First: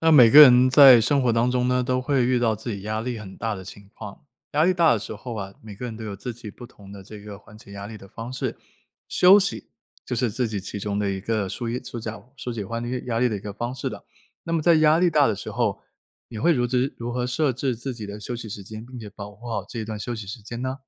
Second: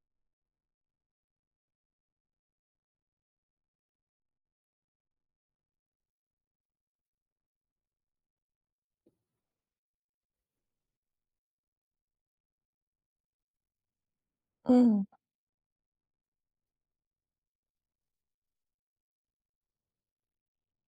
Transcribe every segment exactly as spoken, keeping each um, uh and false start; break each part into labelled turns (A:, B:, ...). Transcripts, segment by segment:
A: 那每个人在生活当中呢，都会遇到自己压力很大的情况。压力大的时候啊，每个人都有自己不同的这个缓解压力的方式。休息就是自己其中的一个疏一疏解疏解压力压力的一个方式了。那么在压
B: 嗯，
A: 力大的时候，你会如之如何设置自己的休息时间，并且保护好这一段休息时间呢？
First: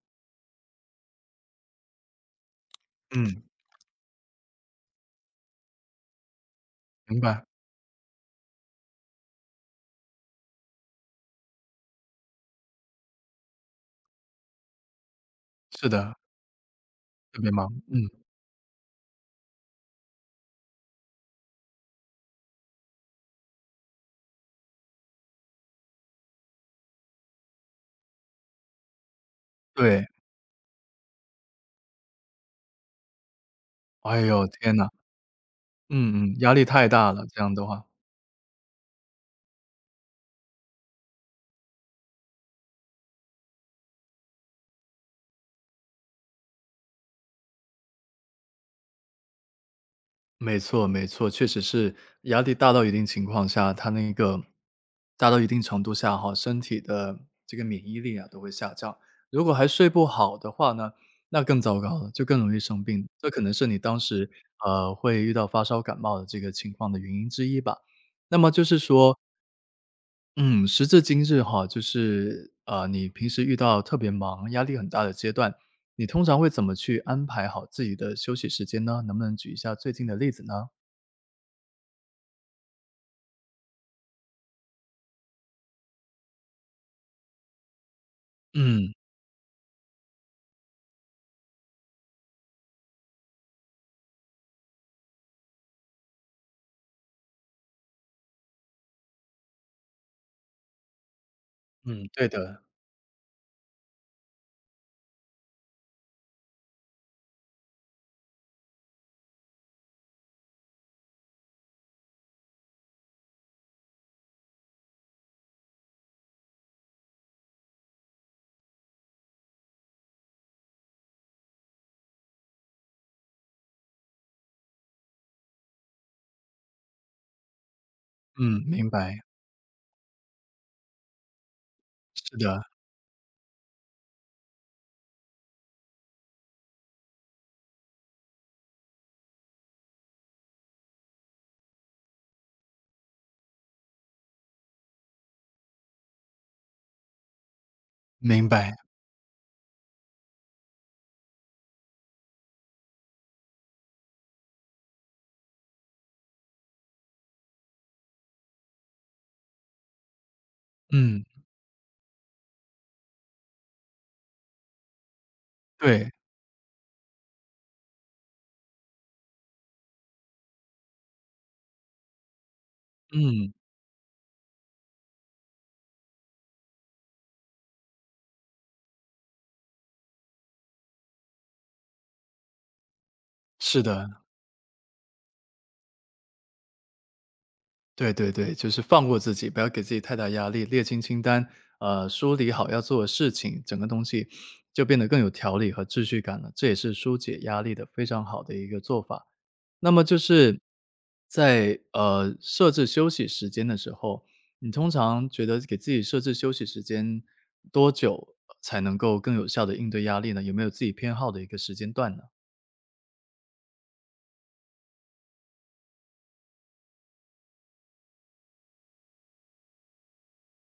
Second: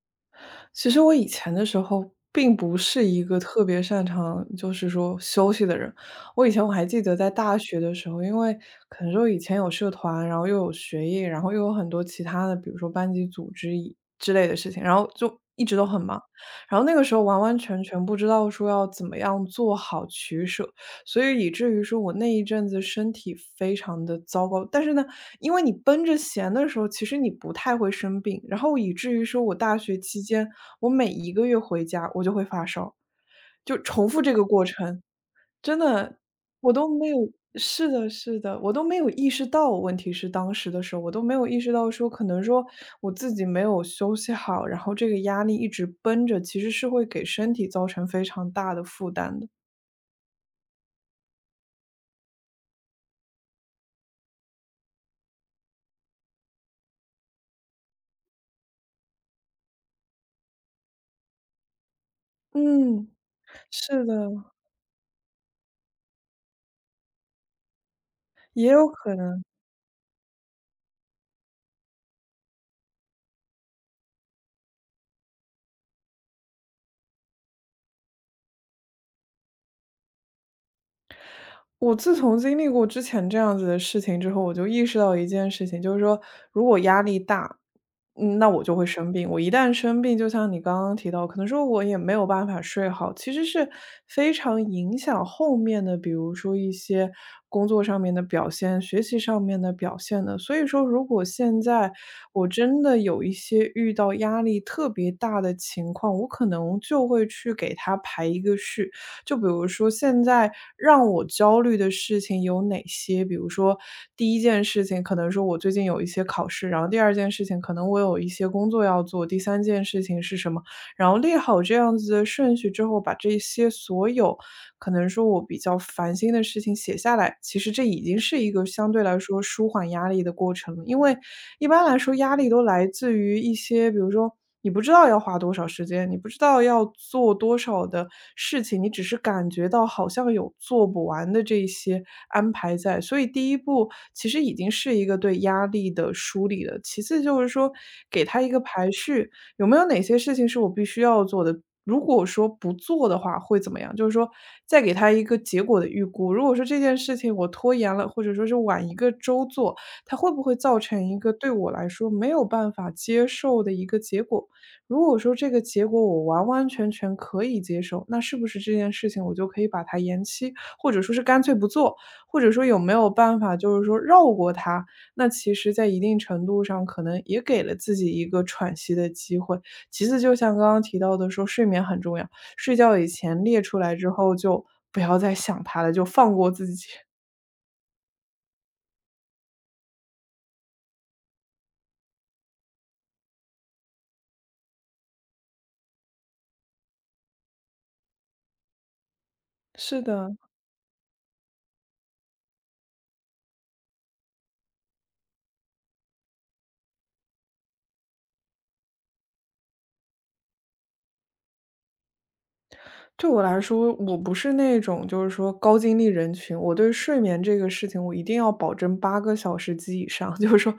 B: 其实我以前的时候并不是一个
A: 嗯，
B: 特别擅长，就是说休息的人。我以前我还记得
A: 明
B: 在
A: 白，
B: 大学的时候，因为可能说以前有社团，然后又有学业，然后又有很多其他的，比如说班级组织以之类的事情，然后就一直都
A: 是
B: 很
A: 的，
B: 忙。然后那个时候
A: 特
B: 完
A: 别
B: 完
A: 忙。
B: 全
A: 嗯，
B: 全不知道说要怎么样做好取舍，所以以至于说我那一阵子身体非常的糟糕。但是呢，因为你奔着闲的时候，其实你不太会生病，然后以至于说我大学
A: 对。
B: 期间，我每一个月回家我就会发烧，就重
A: 哎
B: 复这个
A: 呦，
B: 过
A: 天呐，
B: 程，真的，
A: 嗯嗯，压力
B: 我
A: 太
B: 都没
A: 大了，
B: 有
A: 这样的话。
B: 是的是的，我都没有意识到，问题是当时的时候，我都没有意识到说可能说我自己没有休息好，然后这个压力一直绷着，其实是会给身体造成非常大的负担的。
A: 没错没错，确实是压力大到一定情况下，它那个大到一定程度下哈，身体的这个免疫力啊都会下降。如果还睡不好的话呢，那更糟糕了，就更容易生病。
B: 嗯，
A: 这可能是你当
B: 是
A: 时
B: 的。
A: 呃会遇到发烧感冒的这个情况的原因之一吧。那么就
B: 也
A: 是
B: 有可
A: 说，
B: 能。
A: 嗯，时至今日哈，就是呃你平时遇到特别忙、压力很大的阶段，你通常会怎么去安排好自己的休息时间呢？能不能举一下最近的例子呢？
B: 我自从经历过之前这样子的事情之后，我就意识到一件事情，就是说如果压力大，嗯，那我就会
A: 嗯，
B: 生病。我一旦生病，就像你刚刚提到，可能说我也没有办法睡好，其实是非常影响后面的，比如说一些工作上面的表现、学习上面的表现的。所以说，如果现在
A: 嗯，对
B: 我
A: 的，
B: 真的有一些遇到压力特别大的情况，我可能就会去给他排一个序。就比如说现在让我焦虑的事情有哪些？比如说第一件事情可能说我最近有一些考试，然后第二件事情可能我有一些工作要做，第三件事情是什么？然后列好这样子的顺序之后，把这些所有可能说我比较烦心的事情写下来，其实这已经是一
A: 嗯，
B: 个
A: 明
B: 相对
A: 白，
B: 来说舒缓压力的过程了。因为一般来说
A: 是
B: 压力
A: 的，
B: 都来自于一些，比如说你不知道要花多少时间，你不知道要做多少的事情，你只是感觉到好像有做不完的这些安排在。所以第一步其实已经是一个对压力的梳理了。其次就是说给他
A: 明
B: 一个
A: 白，
B: 排序，有没有哪些事情是我必须要做的？如果说不做的话会怎么样？就是说，再给他一个结果的预估。如果说这件事情我拖延了，或者说是晚一个周做，它会不会造成一
A: 嗯，
B: 个对我来说没有办法接受的一个结果？如果说这个结果
A: 对，
B: 我完完全全可以接受，那是不是这件事情我就可以把它延期，或者说是干脆不做，或者说有没有办
A: 嗯，
B: 法就是说绕过它？那其实，在一定程度上，可能也给了自己一个喘息的机会。其次，就像刚刚提到的说，睡眠很重要，睡觉以前列出
A: 是
B: 来
A: 的，
B: 之后，就不要再想它了，就放过自己。
A: 对对对，就是放过自己，不要给自己太大压力，列清清单，呃，梳理好要做的事情，整个东西就变得更有条理和秩序感了，这也是疏解压力的非常好的一个做法。那
B: 是
A: 么就
B: 的，
A: 是在，呃，设置休息时间的时候，你通常觉得给自己设置休息时间多久才能够更有效的应对压力呢？有没有自己偏好的一个时间段呢？
B: 对我来说，我不是那种就是说高精力人群，我对睡眠这个事情，我一定要保证八个小时及以上。就是说，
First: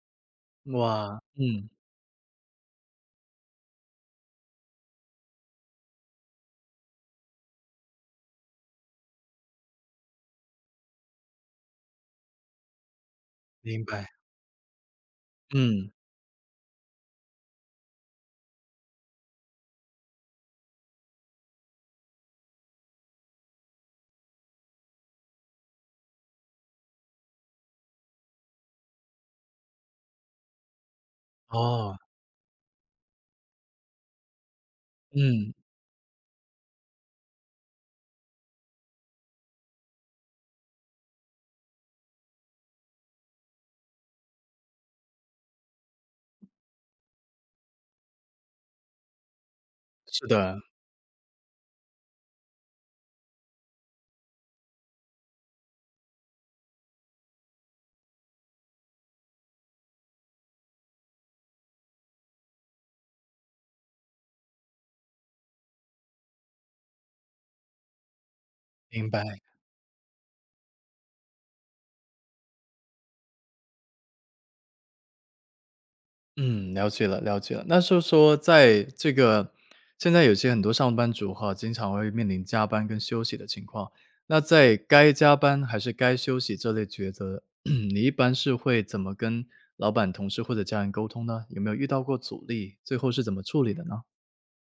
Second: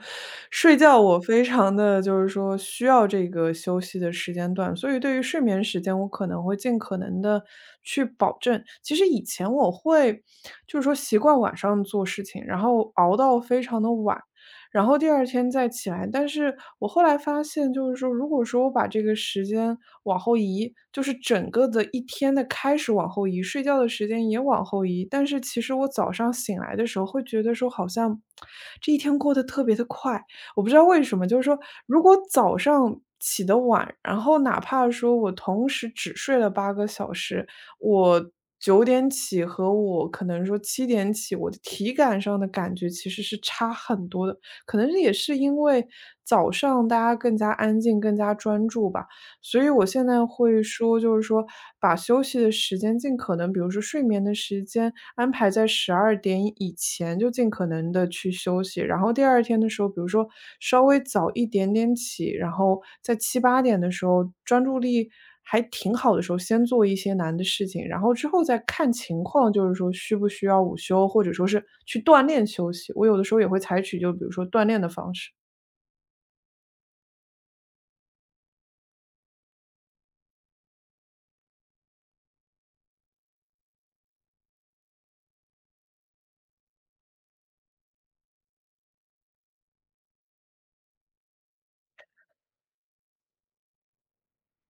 B: 睡觉我
A: 哇，
B: 非
A: 嗯，
B: 常的就是说需要这个休息的时间段，所以对于睡眠时间，我可能会尽可能的去保证。其实以前我会就是说习惯晚上做事情，然后熬到非
A: 明
B: 常的
A: 白。
B: 晚，然后第二天再
A: 嗯，
B: 起来。但是我后来发现，就是说如果说我把这个时间往后移，就是整个的一天的开始往后移，睡觉的时间也往后移，但是其实我早上醒来的时候会觉得说好像这一天过得特别的快，我不知道为什么。就是说
A: 哦，
B: 如果早上起得晚，然后哪怕说我
A: 嗯，
B: 同时只睡了八个小时，我九点起和我可能说七点起，我的体感上的感觉其实是差很多的。可能也是因为早上大家更加安静、更加专注吧。所以我现
A: 是
B: 在
A: 的。
B: 会说，就是说把休息的时间尽可能，比如说睡眠的时间安排在十二点以前，就尽可能的去休息。然后第二天的时候，比如说稍微早一点点起，然后在七八点的时候，专注力还挺好的时候，先做一些难的事情，然后之后再看
A: 明
B: 情
A: 白。
B: 况，就是说需不需要午休，或者说是去锻炼休息。我有的时候也会采取就比如说锻炼的方式。
A: 嗯，了解了，了解了。那就是说，在这个现在有些很多上班族哈，经常会面临加班跟休息的情况。那在该加班还是该休息这类抉择，你一般是会怎么跟老板、同事或者家人沟通呢？有没有遇到过阻力？最后是怎么处理的呢？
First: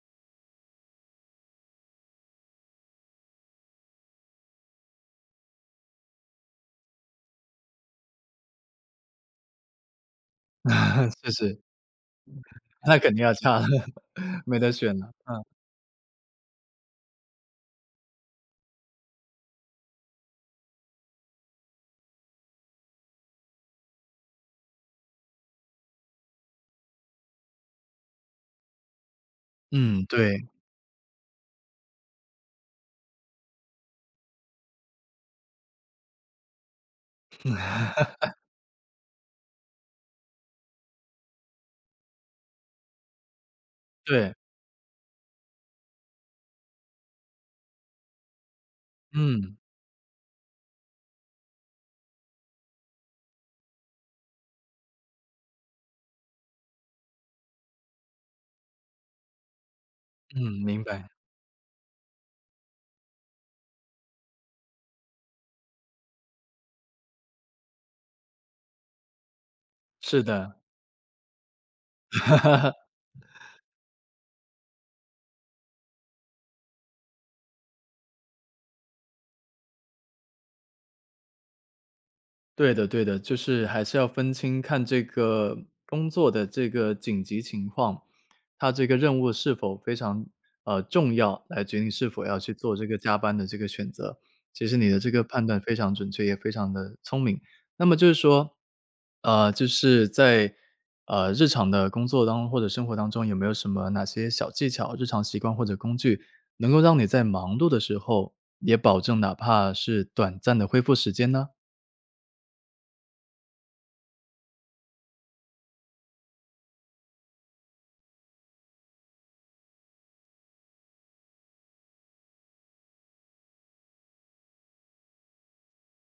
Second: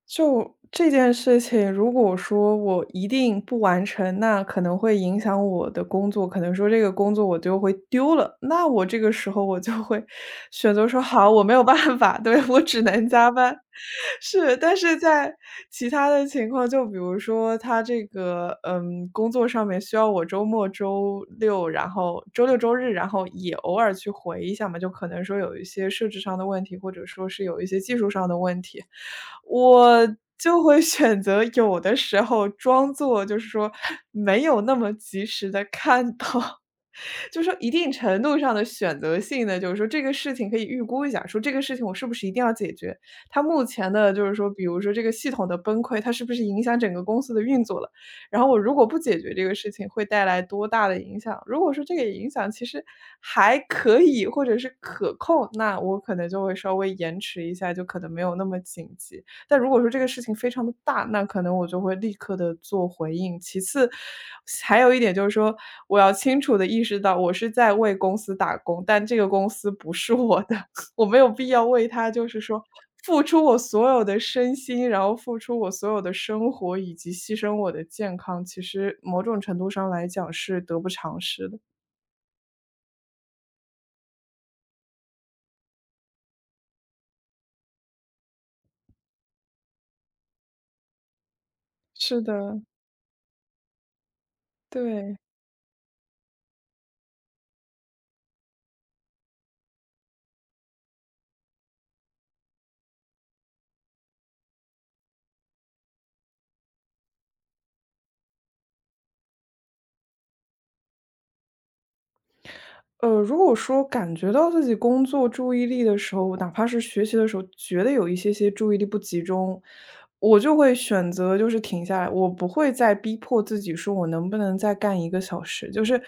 B: 就这件事情，如果说我一定不完成，那可能会影响我的工作，可能说这个工作我就会丢了。那我这个时候我就会 选择说 好，
A: 是
B: 我没
A: 是，
B: 有办法，对，我只
A: 那
B: 能
A: 肯定
B: 加
A: 要
B: 班。
A: 差了，
B: 是，
A: 没得
B: 但
A: 选
B: 是
A: 了。
B: 在其他的情况，就比如说他这个嗯工作上面需要我周末周六。就然后周六周日，然后也偶尔去回一下嘛，就可能说有一些设置上的问题，或者说是有一些技术上的问题，
A: 嗯，
B: 我
A: 对
B: 就会选择有的时候装作就是说没有那么及时的看到。就说一定程度上的选择性的，就是说这个事情可以预估一下，说这个事情我是不是一定要解决，它目前的就
A: 对，
B: 是说，比如说这个系统的崩溃，它是不是影响整个公司的运作了，然后我如果不解决这个
A: 嗯
B: 事情会带来多大的影响？如果说这个影响其实还可以，或者是可控，那我可能就会稍微延迟一下，就可能没有那么紧急。但如果说这个事情
A: 嗯，
B: 非常的
A: 明
B: 大，
A: 白，
B: 那可能我就会立刻的做回应。其次，还有一点就是说，我要清楚的意识到我是在为公司打工，但这个公司不是
A: 是
B: 我的，
A: 的。
B: 我没有必要为它就是说 付出我所有的身心，然后付出我所有的生活，以及牺牲我的健康，其实某种程度上来讲是得不偿失的。
A: 对的对的，就是还是要分清看这个工作的这个紧急情况，它这个任务是否非常，呃，重要，来决定是
B: 是
A: 否要去
B: 的，
A: 做这个加班的这个选择。其实你的这
B: 对。
A: 个判断非常准确，也非常的聪明。那么就是说，呃，就是在，呃，日常的工作当中或者生活当中，有没有什么哪些小技巧、日常习惯或者工具，能够让你在忙碌的时候，也保证哪怕是短暂的恢复时间呢？
B: 呃，如果说感觉到自己工作注意力的时候，哪怕是学习的时候，觉得有一些些注意力不集中，我就会选择就是停下来，我不会再逼迫自己说我能不能再干一个小时。就是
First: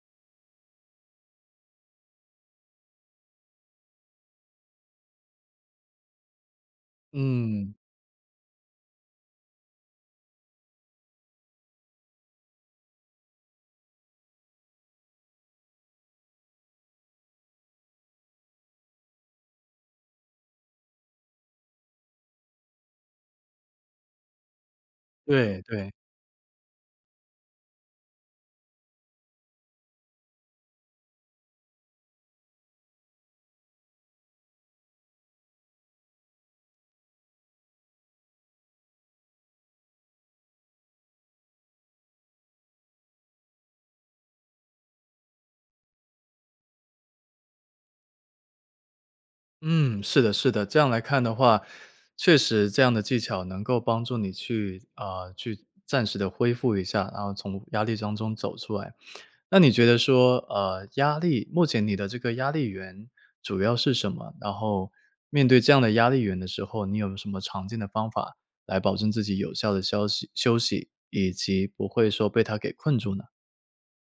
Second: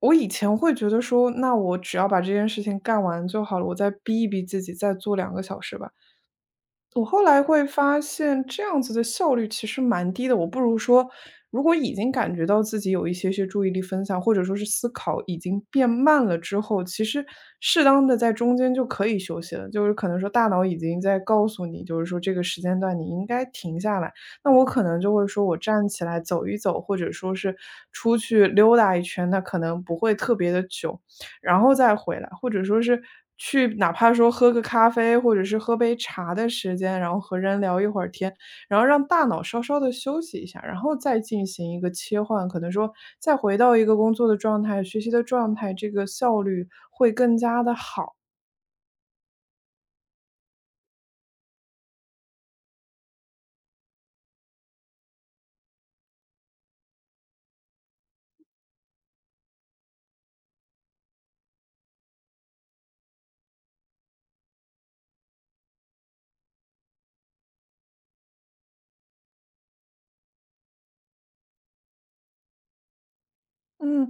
B: 我以前会觉得说，那我只要把这件事情干完就好了，我再逼一逼自己，再做两个小时吧。我后来会
A: 嗯。
B: 发现这样子的效率其实蛮低的，我不如说，如果已经感觉到自己有一些些注意力分散，或者说是思考已经变慢了之后，其实适当的在中间就可以休息了，就是可能说大脑已经在告诉你，就是说这个时间段你应该停下来，那我可能就会说我
A: 对
B: 站
A: 对，
B: 起来走一走，或者说是出去溜达一圈，那可能不会特别的久。然后再回来，或者说是去哪怕说喝个咖啡，或者是喝杯茶的时间，然后和人聊一会儿天，然后让大脑稍稍的休息一下，然后再进行一个切换，可能说再回到一个工作的状态、学习的状态，这个效率会更加的好。
A: 嗯，是的是的。这样来看的话，确实这样的技巧能够帮助你去啊，呃去暂时的恢复一下，然后从压力当中走出来。那你觉得说，呃，压力目前你的这个压力源主要是什么？然后面对这样的压力源的时候，你有什么常见的方法来保证自己有效的休息休息，以及不会说被它给困住呢？
B: 嗯，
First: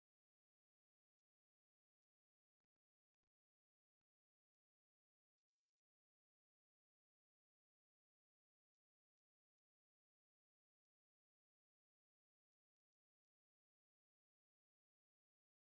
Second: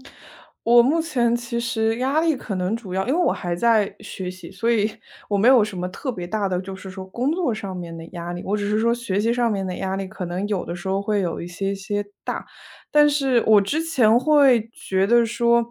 B: 我目前其实压力可能主要因为我还在学习，所以 我没有什么特别大的，就是说工作上面的压力。我只是说学习上面的压力，可能有的时候会有一些些大。但是我之前会觉得说，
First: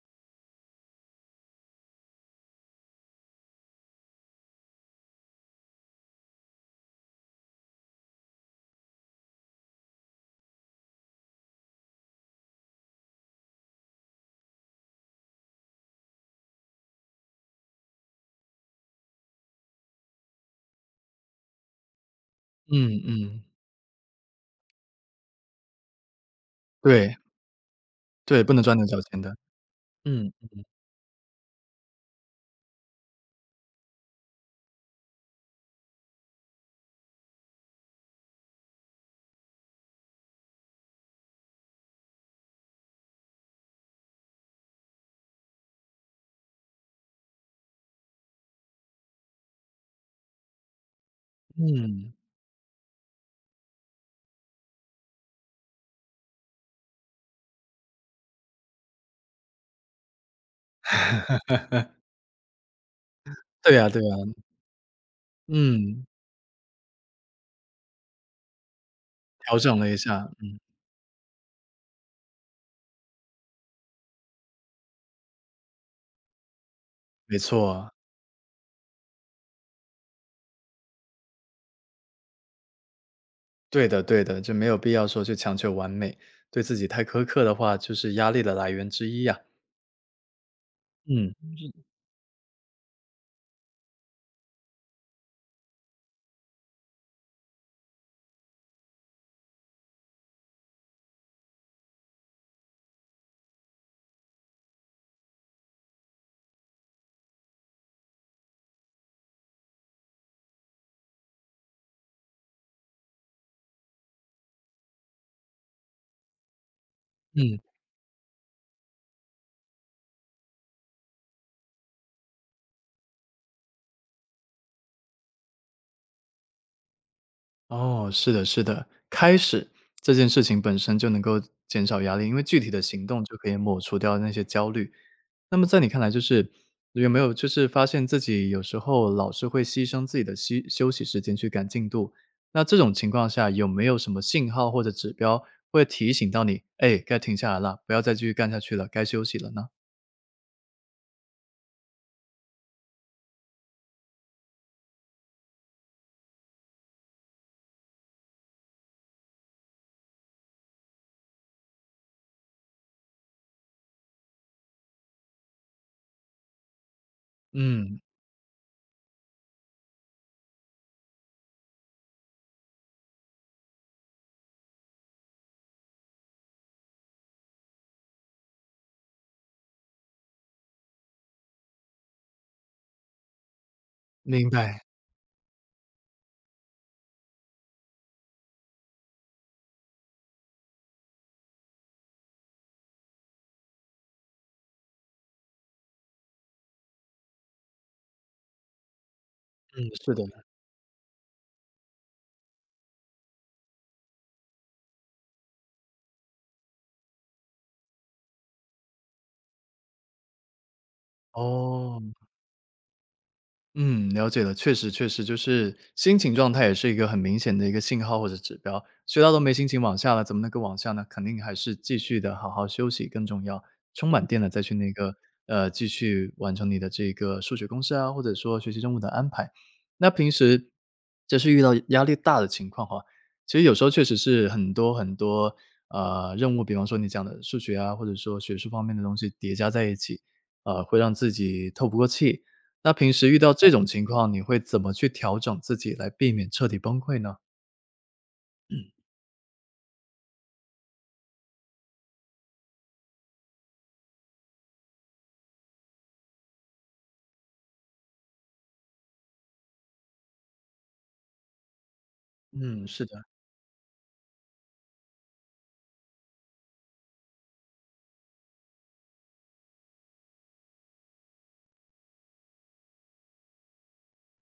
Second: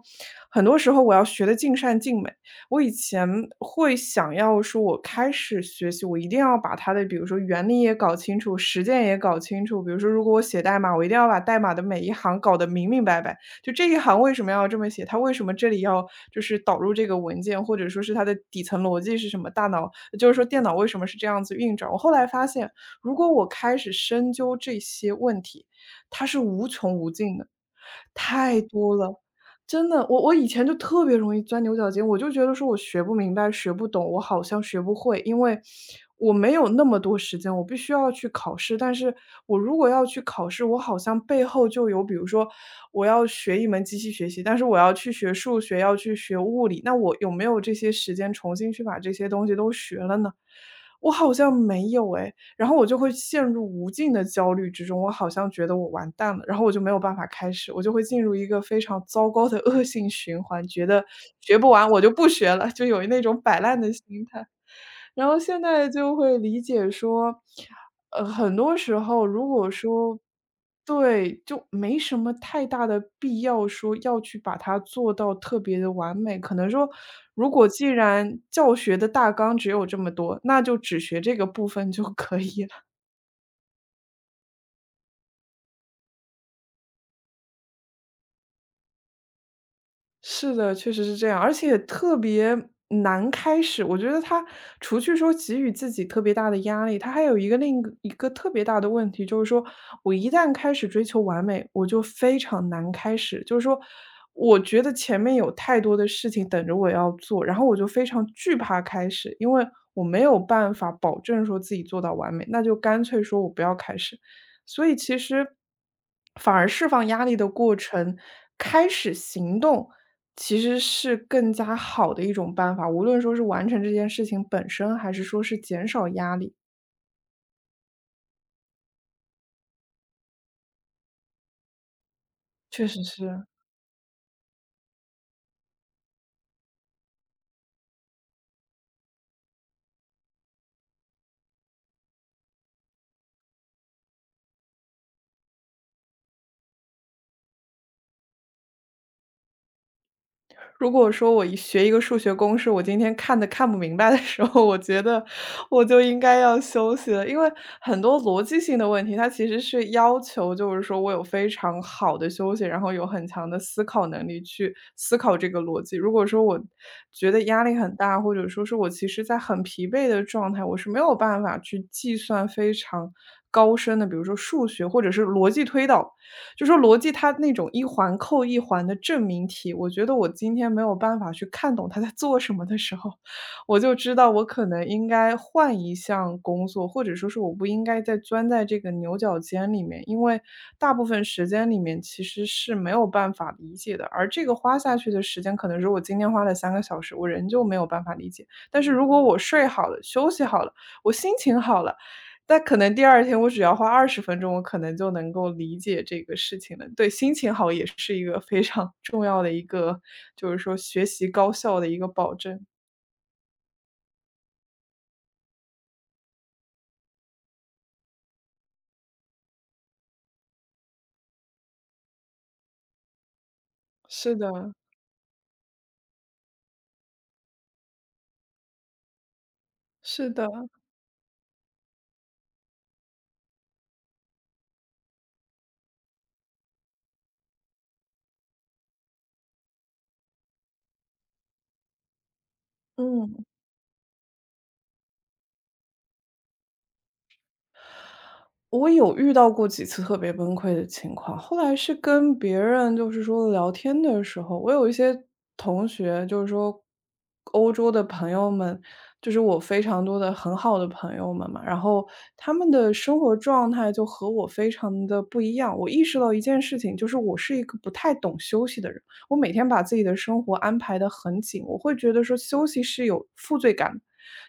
B: 很多时候我要学的尽善尽美。我以前会想要说，我开始学习，我一定要把它的，比如说原理也搞清楚，实践也搞清楚。比如说，如果我写代码，我一定要把代码的每一行搞得明明白白。就这一行为什么要这么写？它为什么这里要就是导入这个文件，或者说是它的底层逻辑是什么？大脑就是说电脑为什么是这样子运转？我后来发现，
A: 嗯
B: 如果
A: 嗯，
B: 我开始深究这些问题，它是无穷无
A: 对，
B: 尽的，
A: 对，不
B: 太
A: 能钻牛
B: 多
A: 角尖
B: 了。
A: 的。
B: 真的，我
A: 嗯，
B: 我以前就特别容易钻牛角尖，我就觉得说我学不明白、学不懂，我好像学不会，因为我没有那么多时间，我必须要去考试。但是我如果要去考试，我好像背后就有，比如说我要学一门机器学习，但是我要去学数学，要去学物理，那我有没有这些时间重新去把这些东西都学了呢？我好像没有
A: 嗯，
B: 诶。然后我就会陷入无尽的焦虑之中，我好像觉得我完蛋了，然后我就没有办法开始，我就会进入一个非常糟糕的恶性循环，觉得学不完我就不学了，就有那种摆
A: 对
B: 烂
A: 呀
B: 的
A: 对
B: 心
A: 呀。
B: 态。然后现在
A: 嗯，
B: 就会理解说，呃，很多时候如
A: 调
B: 果
A: 整了一
B: 说
A: 下，嗯
B: 对，就没什么太大的必要说要去把它做到特别的完美。可能说，
A: 没
B: 如果
A: 错
B: 既
A: 啊，
B: 然教学的大纲只有这么多，那就只学这个部分就可以了。
A: 对的对的，就没有必要说去强求完美，对自己太苛刻的话，就是压力的来源之一呀。
B: 是的，确实是这
A: 嗯，
B: 样，而且特别难开始。我觉得他除去说给予自己特别大的压力，他还有一个另一个一个特别大的问题，就是说我一旦开始追求完美，我就非常难开始。就是说，我觉得前面有太多的事情等着我要做，然后我就非常惧怕开始，因为我没有办法保证说自己做到完美，那就干脆说我不要开始。所以其实反而释放压力的
A: 嗯。
B: 过程，开始行动。其实是更加好的一种办法，无论说是完成这件事情本身，还是说是减少压力，
A: 哦，是的，是的，开始这件事情本身就能够减少压力，因为具体的
B: 确实
A: 行动就
B: 是。
A: 可以抹除掉那些焦虑。那么在你看来，就是有没有就是发现自己有时候老是会牺牲自己的休休息时间去赶进度？那这种情况下，有没有什么信号或者指标会提醒到你，哎，该停下来了，不要再继续干下去了，该休息了呢？
B: 如果说我一学一个数学公式，我今天看的看不明白的时候，我觉得我就应该要休息了。因为很多逻辑性的问题，它其实是要求就是说我有非常好的休息，然后有很强的思考能力去思考这个逻辑。如果说我觉得压力很
A: 嗯，
B: 大，或者说是我其实在很疲惫的状态，我是没有办法去计算非常高深的，比如说数学或者是逻辑推导就说逻辑它那种一环扣一环的证明题，我觉得我今天没有办法去看懂他在做什么的时候，我就知道我
A: 明
B: 可
A: 白，
B: 能应该换一项工作，或者说是我不应该再钻在这个牛角尖里面，因为大部分时间里面其实是没有办法理解的，而这个花下去的时间，可能是我今天花了三个小时，我仍旧没有办法理解。但是如果我睡
A: 嗯，
B: 好了、
A: 是的，
B: 休息好了，我心情好了。但可能第二天我只要花二十分钟，我可能就能够理解这个事情了。对，心情好也是一个非常 重要的一个，就是说学习高效的一个
A: 哦。
B: 保证。
A: 嗯，了解了，确实确实，就是心情状态也是一个很明显的一个信号或者指标。学到都没心情往下了，怎么能够往下呢？肯定还是继续的好好休息更重要，充满
B: 是
A: 电了再去
B: 的，
A: 那个呃继续完成你的这个数学公式啊，或者说学习任务的安排。那
B: 是
A: 平
B: 的，
A: 时就是遇到压力大的情况哈，其实有时候确实是很多很多呃任务，比方说你讲的数学啊，或者说学术方面的东西叠加在一起，呃，会让自己透不过气。那平时遇
B: 嗯。
A: 到这种情况，你会怎么去调整自己来避免彻底崩溃呢？
B: 我有遇到过几次特别崩溃的情况，后来是跟别人就是说聊天的时候，我有一些同学，就是说欧洲的朋友们，就是我非常多的很好的朋友们嘛，然后他们
A: 嗯，
B: 的
A: 是
B: 生
A: 的，
B: 活状态就和我非常的不一样。我意识到一件事情，就是我是一个不太懂休息的人，我每天把自己的生活安排得很紧，我会觉得说休息是有负罪感的。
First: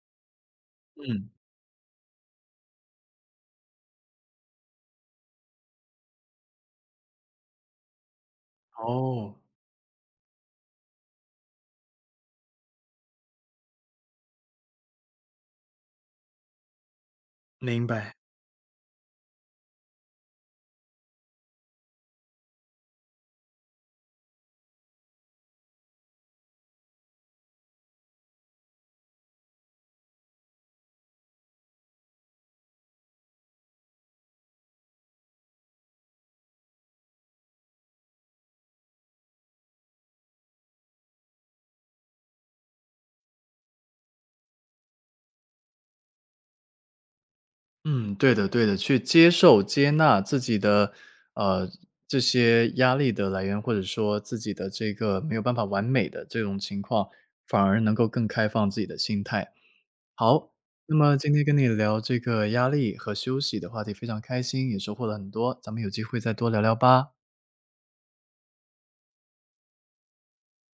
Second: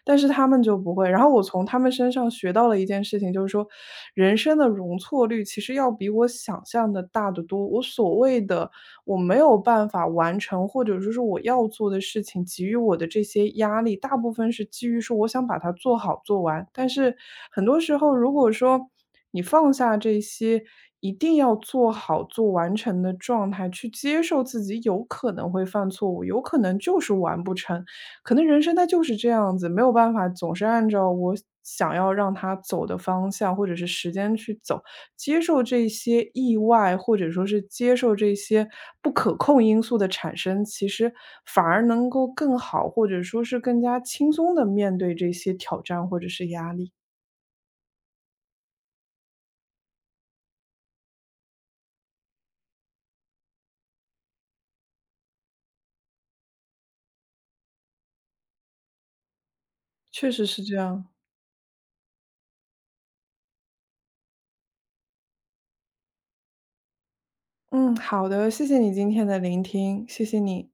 B: 但是他们就不会。然后
A: 嗯，
B: 我从他们身上学到了一件事情，就是说人生的容错率其实要比我想象的大得多。我所谓的我
A: 哦，
B: 没有办法完成，或者说是我要做的事情给予我的这些压力，大部分是基于说我想把它做好做完。但是很多
A: 明
B: 时
A: 白。
B: 候，如果说你放下这些一定要做好、做完成的状态，去接受自己有可能会犯错误，有可能就是完不成。可能人生它就是这样子，没有办法总是按照我想要让它走的方向或者是时间去走，接受这些意外，或者说是接受这些不可控因素的产生，其实反而能够更好，或者说是更加轻松的面对这些挑战或者是压力。
A: 嗯，对的，对的，去接受、接纳自己的，呃，这些压力的来源，或者说自己的这个没有办法完美的这种情况，反而能够更开放自己的心态。
B: 确实
A: 好，
B: 是这
A: 那
B: 样。
A: 么今天跟你聊这个压力和休息的话题非常开心，也收获了很多，咱们有机会再多聊聊吧。
B: 嗯，好的，谢谢你今天的聆听，谢谢你。